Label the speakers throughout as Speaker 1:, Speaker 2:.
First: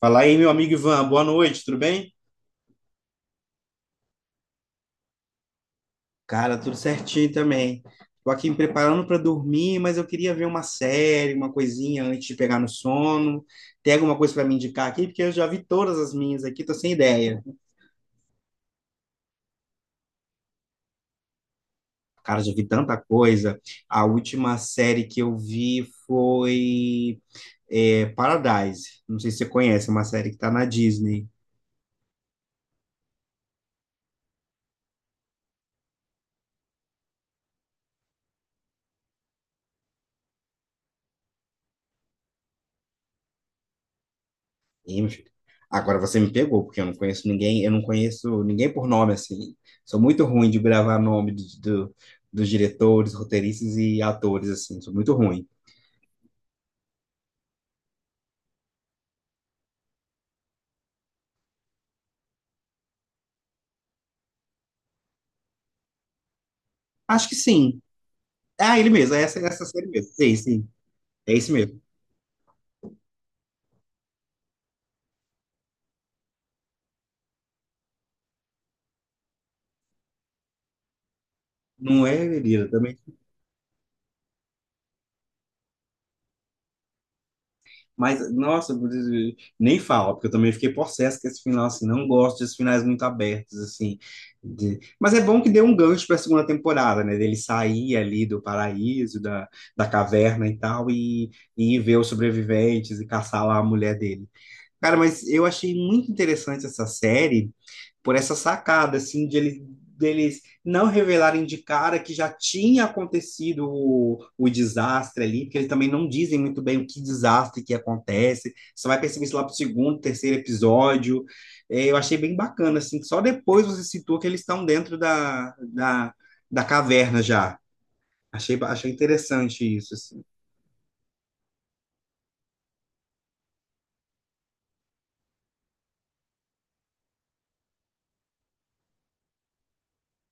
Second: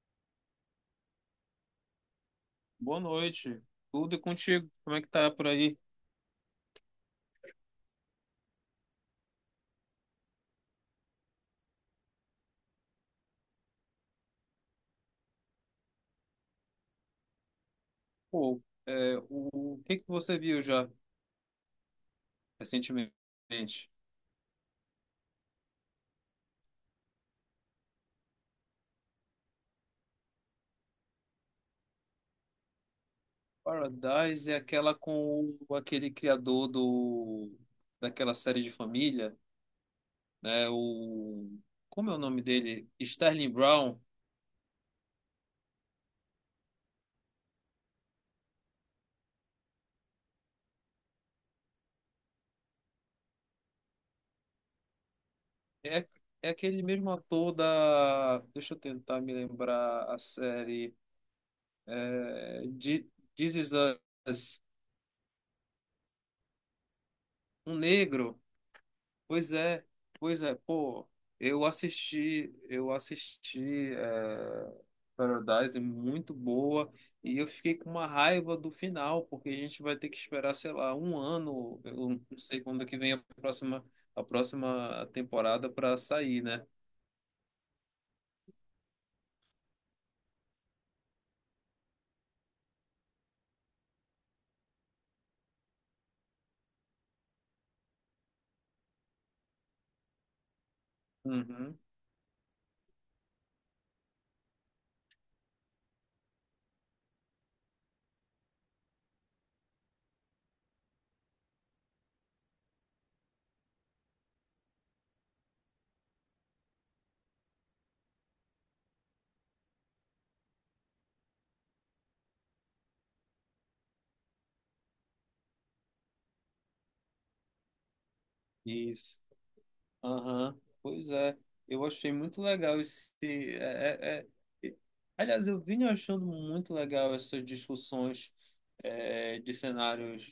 Speaker 1: Fala aí, meu amigo Ivan. Boa noite, tudo bem?
Speaker 2: Boa noite. Tudo e contigo? Como é que tá por aí?
Speaker 1: Cara, tudo certinho também. Tô aqui me preparando para dormir, mas eu queria ver uma série, uma coisinha antes de pegar no sono. Tem alguma coisa para me indicar aqui? Porque eu já vi todas as minhas aqui, tô sem ideia.
Speaker 2: Pô, o que que você viu já
Speaker 1: Cara, já vi tanta
Speaker 2: recentemente?
Speaker 1: coisa. A última série que eu vi foi Paradise. Não sei se você conhece, é uma série que tá na Disney.
Speaker 2: Paradise é aquela com aquele criador do daquela série de família, né? O Como é o nome dele? Sterling Brown.
Speaker 1: Ih, meu filho. Agora você me pegou, porque eu não conheço ninguém, eu não conheço ninguém por nome, assim. Sou muito ruim de gravar dos diretores, roteiristas e atores, assim. Sou muito ruim.
Speaker 2: É, é aquele mesmo ator da. Deixa eu tentar me lembrar a série. É, de- This Is Us.
Speaker 1: Acho que
Speaker 2: Um
Speaker 1: sim.
Speaker 2: negro.
Speaker 1: Ah, ele mesmo, é essa,
Speaker 2: Pois
Speaker 1: essa
Speaker 2: é,
Speaker 1: série mesmo. Sim,
Speaker 2: pois é,
Speaker 1: sim.
Speaker 2: pô,
Speaker 1: É esse
Speaker 2: eu
Speaker 1: mesmo.
Speaker 2: assisti, eu assisti é, Paradise, muito boa, e eu fiquei com uma raiva do final, porque a gente vai ter que esperar, sei lá, um ano,
Speaker 1: Não
Speaker 2: eu
Speaker 1: é,
Speaker 2: não sei
Speaker 1: Elira,
Speaker 2: quando é que
Speaker 1: também.
Speaker 2: vem a próxima, temporada para sair, né?
Speaker 1: Mas, nossa, nem fala, porque eu também fiquei possesso com esse final, assim, não gosto desses finais muito abertos, assim. Mas é bom que deu um gancho para a segunda temporada, né? Dele sair ali do paraíso, da, da caverna e tal, e
Speaker 2: Uhum,
Speaker 1: ver os sobreviventes e caçar lá a mulher dele. Cara, mas eu achei muito interessante essa série por essa sacada, assim, deles não revelarem de cara que já tinha acontecido o desastre ali, porque eles também não dizem muito bem o que desastre que acontece. Você vai perceber isso lá pro segundo, terceiro episódio. É, eu achei bem bacana, assim, que só depois você citou que eles estão dentro da caverna já. Achei
Speaker 2: isso.
Speaker 1: interessante isso, assim.
Speaker 2: Aham, pois é, eu achei muito legal esse. É- Aliás, eu vim achando muito legal essas discussões de cenários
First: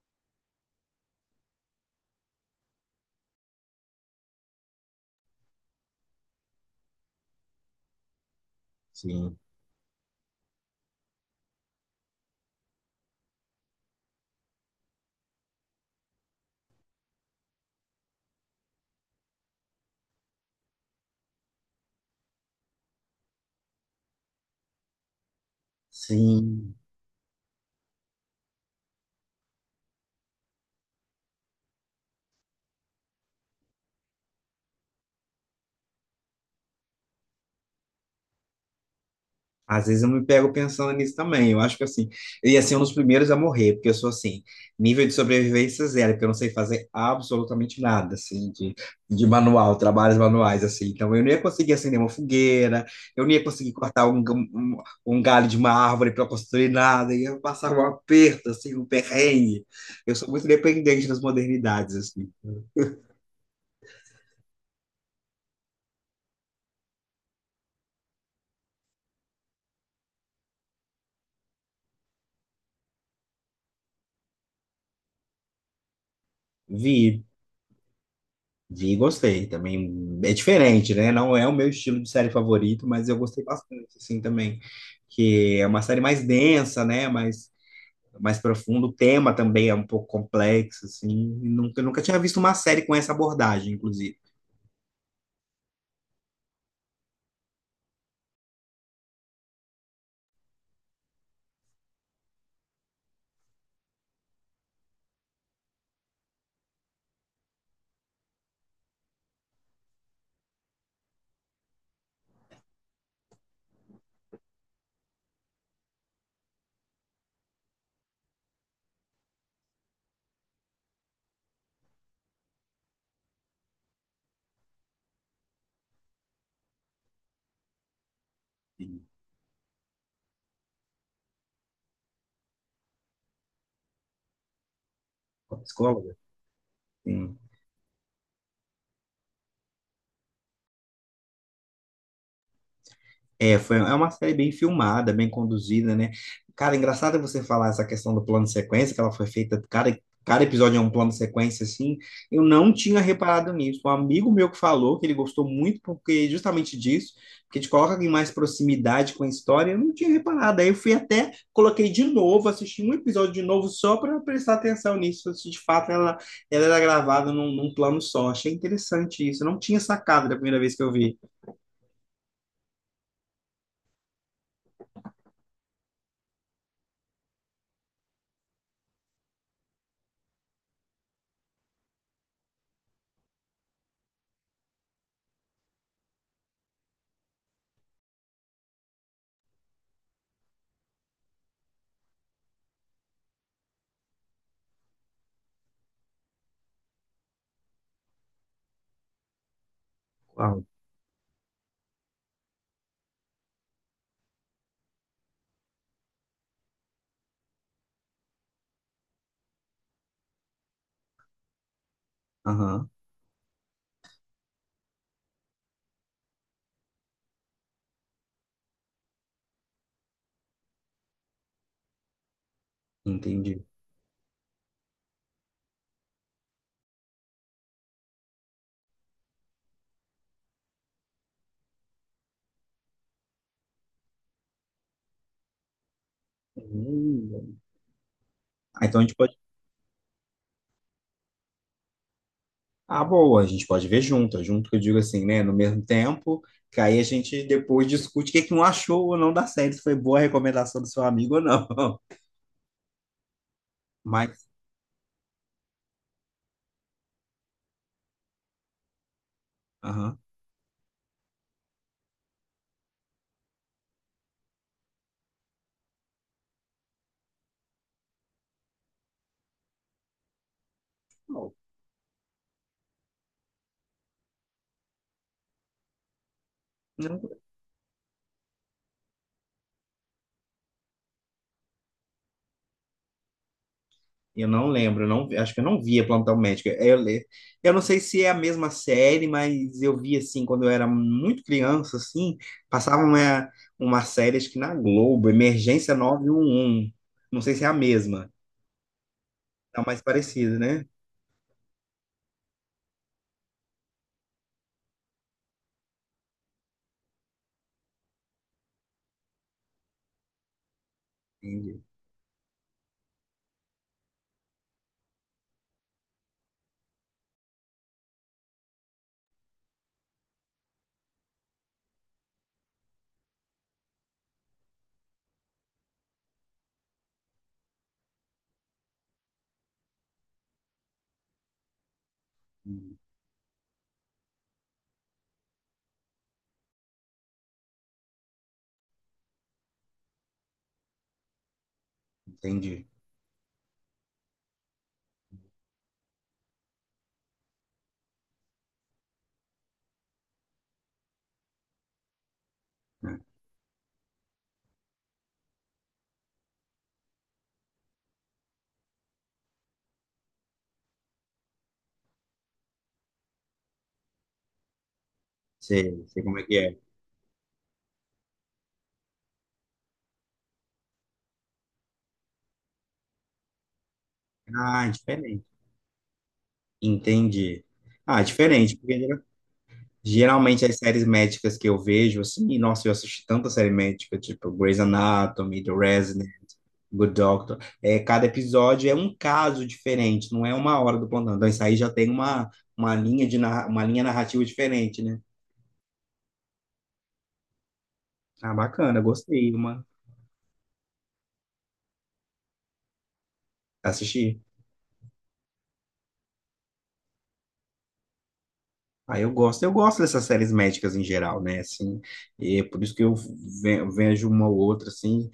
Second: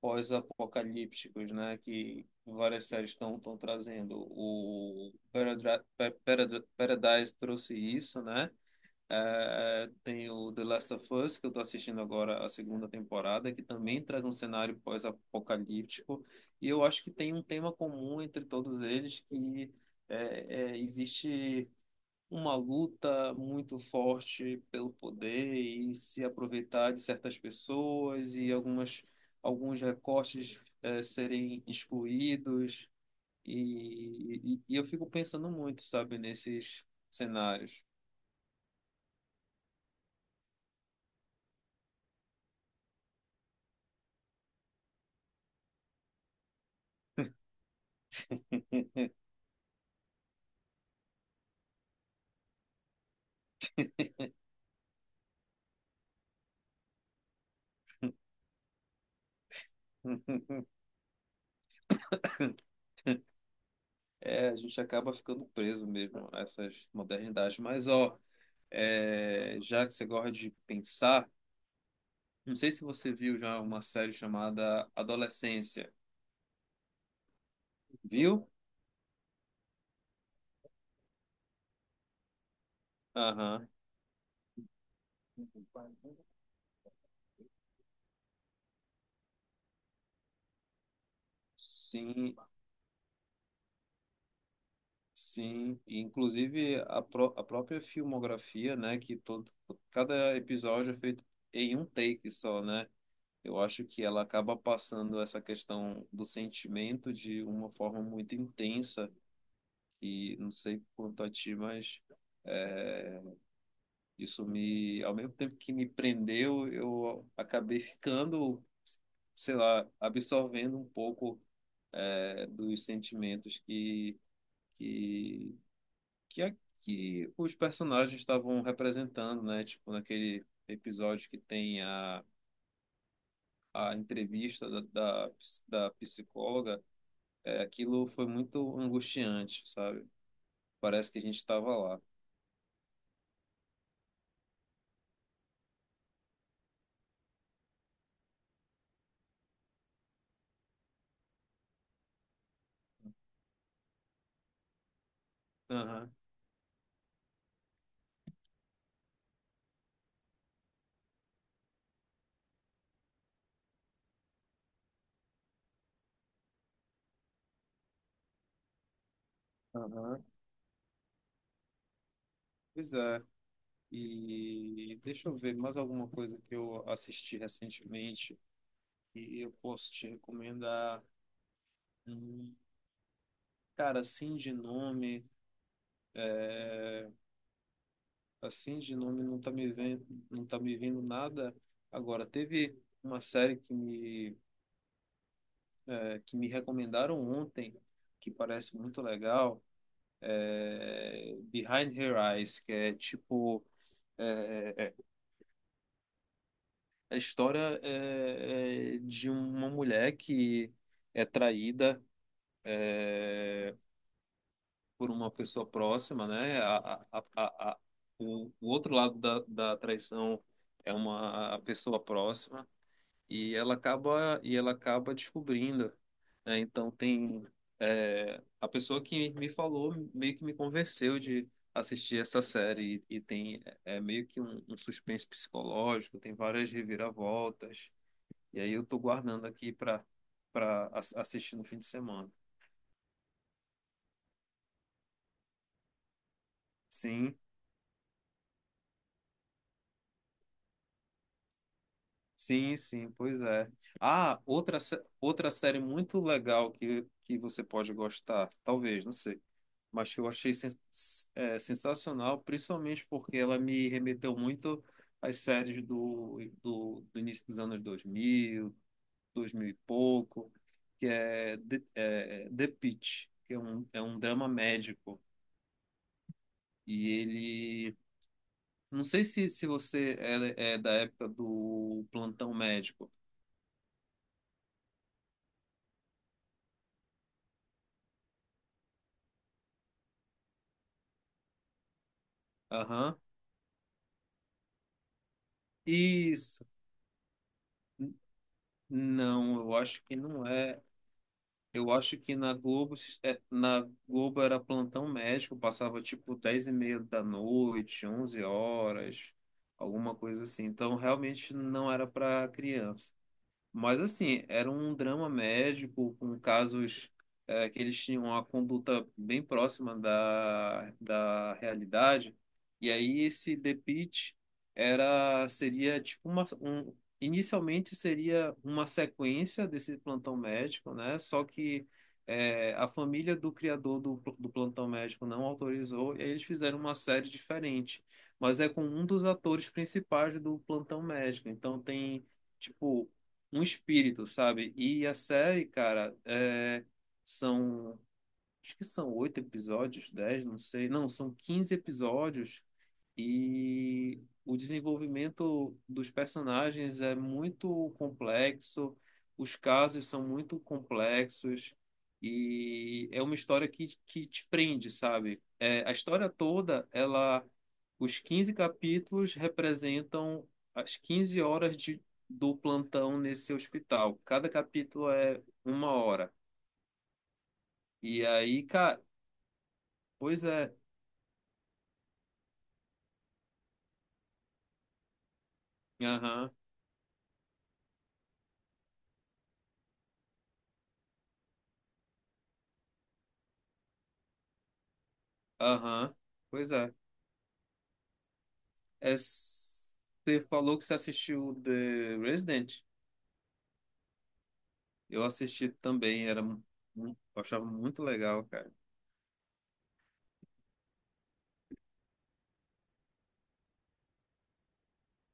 Speaker 2: pós-apocalípticos, né, que várias séries estão trazendo. O Paradise trouxe isso, né?
Speaker 1: Sim.
Speaker 2: Tem o The Last of Us, que eu estou assistindo agora a segunda temporada, que também traz um cenário pós-apocalíptico. E eu acho que tem um tema comum entre todos eles, que existe uma luta muito forte pelo poder e se
Speaker 1: Sim.
Speaker 2: aproveitar de certas pessoas e alguns recortes serem excluídos. E eu fico pensando muito, sabe, nesses cenários.
Speaker 1: Às vezes eu me pego pensando nisso também. Eu acho que assim, eu ia ser um dos primeiros a morrer, porque eu sou assim, nível de sobrevivência zero, porque eu não sei fazer absolutamente nada, assim, de manual, trabalhos manuais, assim. Então eu não ia conseguir acender uma fogueira, eu não ia conseguir cortar um, um galho de uma árvore para construir nada, eu ia passar um aperto, assim, um perrengue. Eu sou muito dependente das modernidades, assim.
Speaker 2: É, a gente acaba ficando preso mesmo a essas modernidades. Mas, ó, já que você gosta de pensar, não sei se você viu já uma série chamada Adolescência.
Speaker 1: Vi.
Speaker 2: Viu?
Speaker 1: Vi e gostei também. É diferente, né? Não é o meu estilo de série favorito, mas eu gostei
Speaker 2: Aham.
Speaker 1: bastante, assim, também. Que é uma série mais densa, né? Mais, mais profunda. O tema também é um pouco complexo, assim. E nunca tinha
Speaker 2: Sim,
Speaker 1: visto uma série com essa abordagem, inclusive.
Speaker 2: sim. E, inclusive a própria filmografia, né, que cada episódio é feito em um take só, né? Eu acho que ela acaba passando essa questão do sentimento de uma forma muito intensa e não sei quanto a ti, mas é, ao mesmo tempo que me prendeu, eu acabei ficando, sei lá, absorvendo um pouco dos sentimentos que que é que os personagens estavam
Speaker 1: Sim,
Speaker 2: representando, né? Tipo, naquele episódio que tem a entrevista da, da,
Speaker 1: com a
Speaker 2: ps- da
Speaker 1: psicóloga.
Speaker 2: psicóloga, aquilo foi muito angustiante, sabe? Parece que a gente estava lá.
Speaker 1: É, foi, é uma série bem filmada, bem conduzida, né? Cara, é engraçado você falar essa questão do plano de sequência, que ela foi feita, cada episódio é um plano de sequência, assim. Eu não tinha reparado nisso. Um amigo meu que falou que ele gostou muito
Speaker 2: Aham,
Speaker 1: porque justamente disso, porque te coloca em mais proximidade com a história, eu não tinha reparado. Aí eu fui até, coloquei de novo, assisti um episódio de novo só para prestar atenção nisso, se de fato ela era gravada num plano só. Achei interessante isso. Eu não tinha
Speaker 2: aham.
Speaker 1: sacado da primeira vez que eu vi.
Speaker 2: Pois é. E deixa eu ver mais alguma coisa que eu assisti recentemente e eu posso te recomendar. Hum, cara, assim de nome não tá me vendo nada. Agora, teve uma série que me recomendaram ontem, que parece muito legal,
Speaker 1: Uau.
Speaker 2: é Behind Her Eyes, que é tipo eh, a história de uma mulher que é traída
Speaker 1: Aham,
Speaker 2: eh, por uma pessoa próxima, né? A, a, a, o outro lado da traição é uma pessoa próxima. e
Speaker 1: entendi.
Speaker 2: ela acaba e ela acaba descobrindo, né? Então a pessoa que me falou meio que me convenceu de assistir essa série, e tem, meio que um, suspense psicológico, tem várias
Speaker 1: Hum.
Speaker 2: reviravoltas, e aí eu
Speaker 1: Ah,
Speaker 2: tô
Speaker 1: então a gente pode.
Speaker 2: guardando aqui para para assistir no fim de semana.
Speaker 1: Ah, boa, a gente pode ver junto, é junto que eu digo assim, né? No mesmo tempo, que aí a
Speaker 2: Sim,
Speaker 1: gente depois discute o que que um achou ou não da série, se foi boa a recomendação do seu amigo ou não.
Speaker 2: sim, sim, pois é. Ah,
Speaker 1: Mas,
Speaker 2: outra série muito legal que você pode gostar, talvez, não sei, mas
Speaker 1: aham.
Speaker 2: que eu achei sensacional, principalmente porque ela me remeteu muito às séries do início dos anos 2000, 2000 e pouco, que
Speaker 1: Não,
Speaker 2: é The Pitt, que é um, drama médico. E
Speaker 1: não,
Speaker 2: ele. Não sei se você é da época do Plantão Médico.
Speaker 1: eu não lembro, não, acho que eu não via Plantão Médico. Eu não sei se é a mesma série, mas eu vi assim, quando eu era muito criança, assim, passava
Speaker 2: Aham.
Speaker 1: uma série, acho que na Globo, Emergência nove um
Speaker 2: Isso.
Speaker 1: um. Não sei se é a
Speaker 2: N-
Speaker 1: mesma,
Speaker 2: Não, eu
Speaker 1: tá mais
Speaker 2: acho que não
Speaker 1: parecida,
Speaker 2: é.
Speaker 1: né?
Speaker 2: Eu acho que na Globo era Plantão Médico, passava tipo 22h30 da noite, 11 horas, alguma coisa assim. Então realmente
Speaker 1: Entendi.
Speaker 2: não era para criança. Mas assim, era um drama médico com casos que eles tinham uma conduta bem próxima da realidade. E aí esse The Pitt era seria tipo inicialmente seria uma sequência desse Plantão Médico, né? Só que a família do criador do Plantão Médico não autorizou e aí eles fizeram uma série diferente. Mas é com um dos atores principais do Plantão Médico. Então tem
Speaker 1: Entendi.
Speaker 2: tipo um espírito, sabe? E a série, cara, são. Acho que são oito episódios, 10, não sei. Não, são 15 episódios,
Speaker 1: Ah,
Speaker 2: e o desenvolvimento dos personagens é muito complexo, os casos são muito complexos, e é uma história que te prende, sabe? A
Speaker 1: sei, sei
Speaker 2: história
Speaker 1: como é que é.
Speaker 2: toda, os 15 capítulos representam as 15 horas do plantão nesse hospital. Cada
Speaker 1: Ah,
Speaker 2: capítulo é
Speaker 1: diferente.
Speaker 2: 1 hora.
Speaker 1: Entendi. Ah,
Speaker 2: E aí,
Speaker 1: diferente, porque
Speaker 2: cara, pois
Speaker 1: geralmente
Speaker 2: é,
Speaker 1: as séries médicas que eu vejo, assim, nossa, eu assisti tanta série médica, tipo Grey's Anatomy, The Resident,
Speaker 2: aham,
Speaker 1: Good Doctor, é, cada episódio é um caso diferente, não é uma hora do plantão. Então, isso aí já tem uma linha narrativa diferente, né?
Speaker 2: aham, pois é.
Speaker 1: Ah, bacana,
Speaker 2: É,
Speaker 1: gostei,
Speaker 2: Você falou que você assistiu The Resident?
Speaker 1: assisti.
Speaker 2: Eu assisti também, eu achava muito legal, cara.
Speaker 1: Ah, eu gosto dessas séries médicas em geral, né? Assim, e é por isso que eu vejo uma ou outra, assim,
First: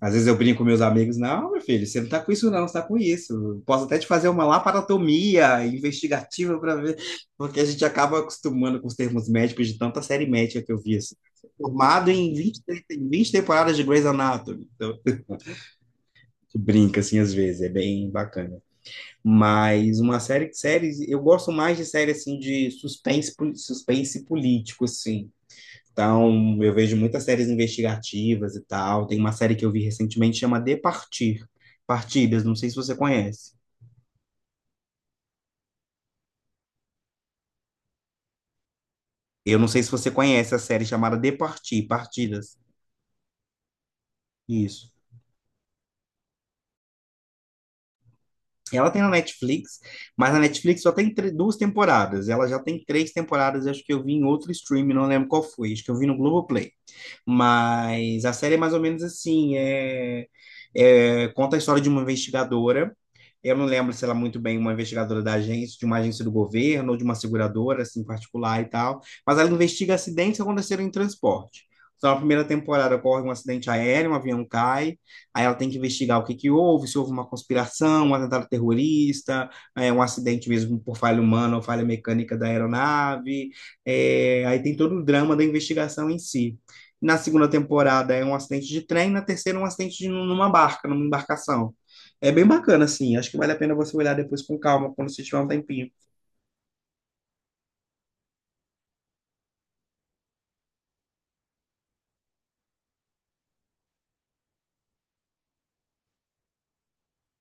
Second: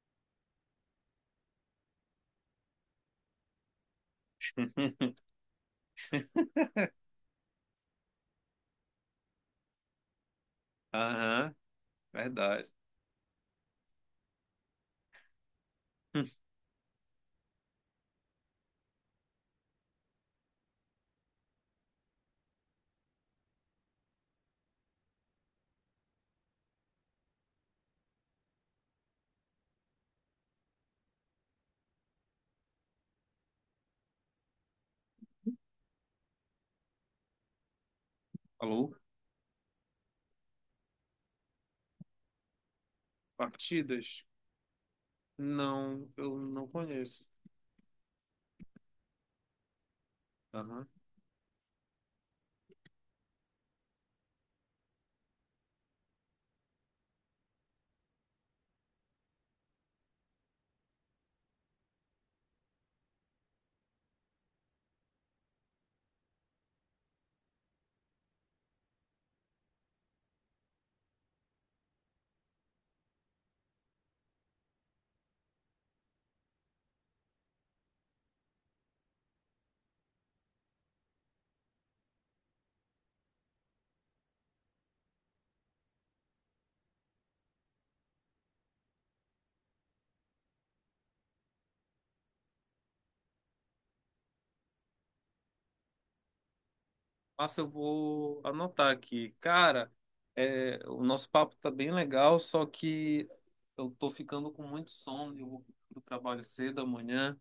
Speaker 1: às vezes eu brinco com meus amigos, não, meu filho, você não tá com isso, não, você tá com isso. Eu posso até te fazer uma laparotomia investigativa para ver, porque a gente acaba acostumando com os termos médicos de tanta série médica que eu vi. Assim.
Speaker 2: Aham,
Speaker 1: Formado em 20
Speaker 2: verdade.
Speaker 1: em 20 temporadas de Grey's Anatomy. Então, a gente brinca, assim, às vezes, é bem bacana. Mas uma série, séries, eu gosto mais de série, assim, de suspense, suspense político, assim. Então, eu vejo muitas séries investigativas e tal. Tem uma série que eu vi recentemente chama De Partir. Partidas, não sei se você conhece.
Speaker 2: Alô?
Speaker 1: Eu não sei se você conhece a série chamada De Partir, Partidas.
Speaker 2: Partidas?
Speaker 1: Isso.
Speaker 2: Não, eu não conheço.
Speaker 1: Ela tem na Netflix, mas na Netflix
Speaker 2: Aham.
Speaker 1: só tem duas temporadas. Ela já tem três temporadas, acho que eu vi em outro stream, não lembro qual foi, acho que eu vi no Globoplay. Mas a série é mais ou menos assim, conta a história de uma investigadora. Eu não lembro se ela é muito bem uma investigadora da agência, de uma agência do governo ou de uma seguradora assim particular e tal, mas ela investiga acidentes que aconteceram em transporte. Então, na primeira temporada ocorre um acidente aéreo, um avião cai, aí ela tem que investigar o que que houve, se houve uma conspiração, um atentado terrorista, é, um acidente mesmo por falha humana ou falha mecânica da aeronave. É, aí tem todo o drama da investigação em si. Na segunda temporada é um acidente de trem, na terceira é um acidente de, numa barca, numa embarcação. É bem bacana, assim. Acho que vale a pena você olhar depois com calma, quando você tiver um tempinho.
Speaker 2: Nossa, eu vou anotar aqui. Cara, o nosso papo tá bem legal, só que eu tô ficando com muito sono. Eu vou pro trabalho cedo amanhã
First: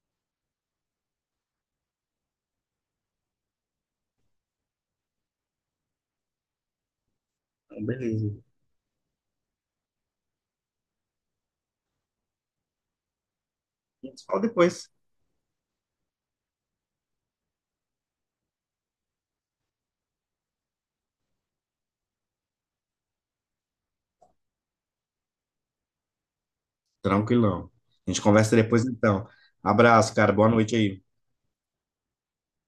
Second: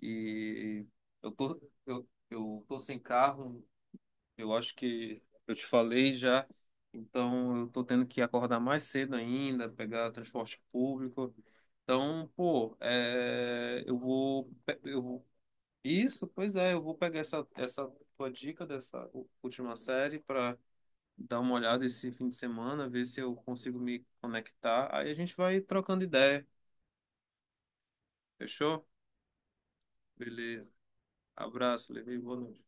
Speaker 2: e eu tô sem carro. Eu acho que eu te falei já, então eu tô
Speaker 1: Então,
Speaker 2: tendo que
Speaker 1: beleza.
Speaker 2: acordar mais cedo ainda, pegar transporte público. Então, pô, eu
Speaker 1: A gente se fala
Speaker 2: vou,
Speaker 1: depois.
Speaker 2: eu vou. Isso, pois é, eu vou pegar essa tua dica dessa última série para dar uma olhada esse fim de semana, ver se eu consigo me conectar. Aí a gente vai trocando ideia,
Speaker 1: Tranquilão. A gente conversa depois,
Speaker 2: fechou?
Speaker 1: então. Abraço, cara. Boa
Speaker 2: Beleza.
Speaker 1: noite aí.
Speaker 2: Abraço, Levi, boa noite.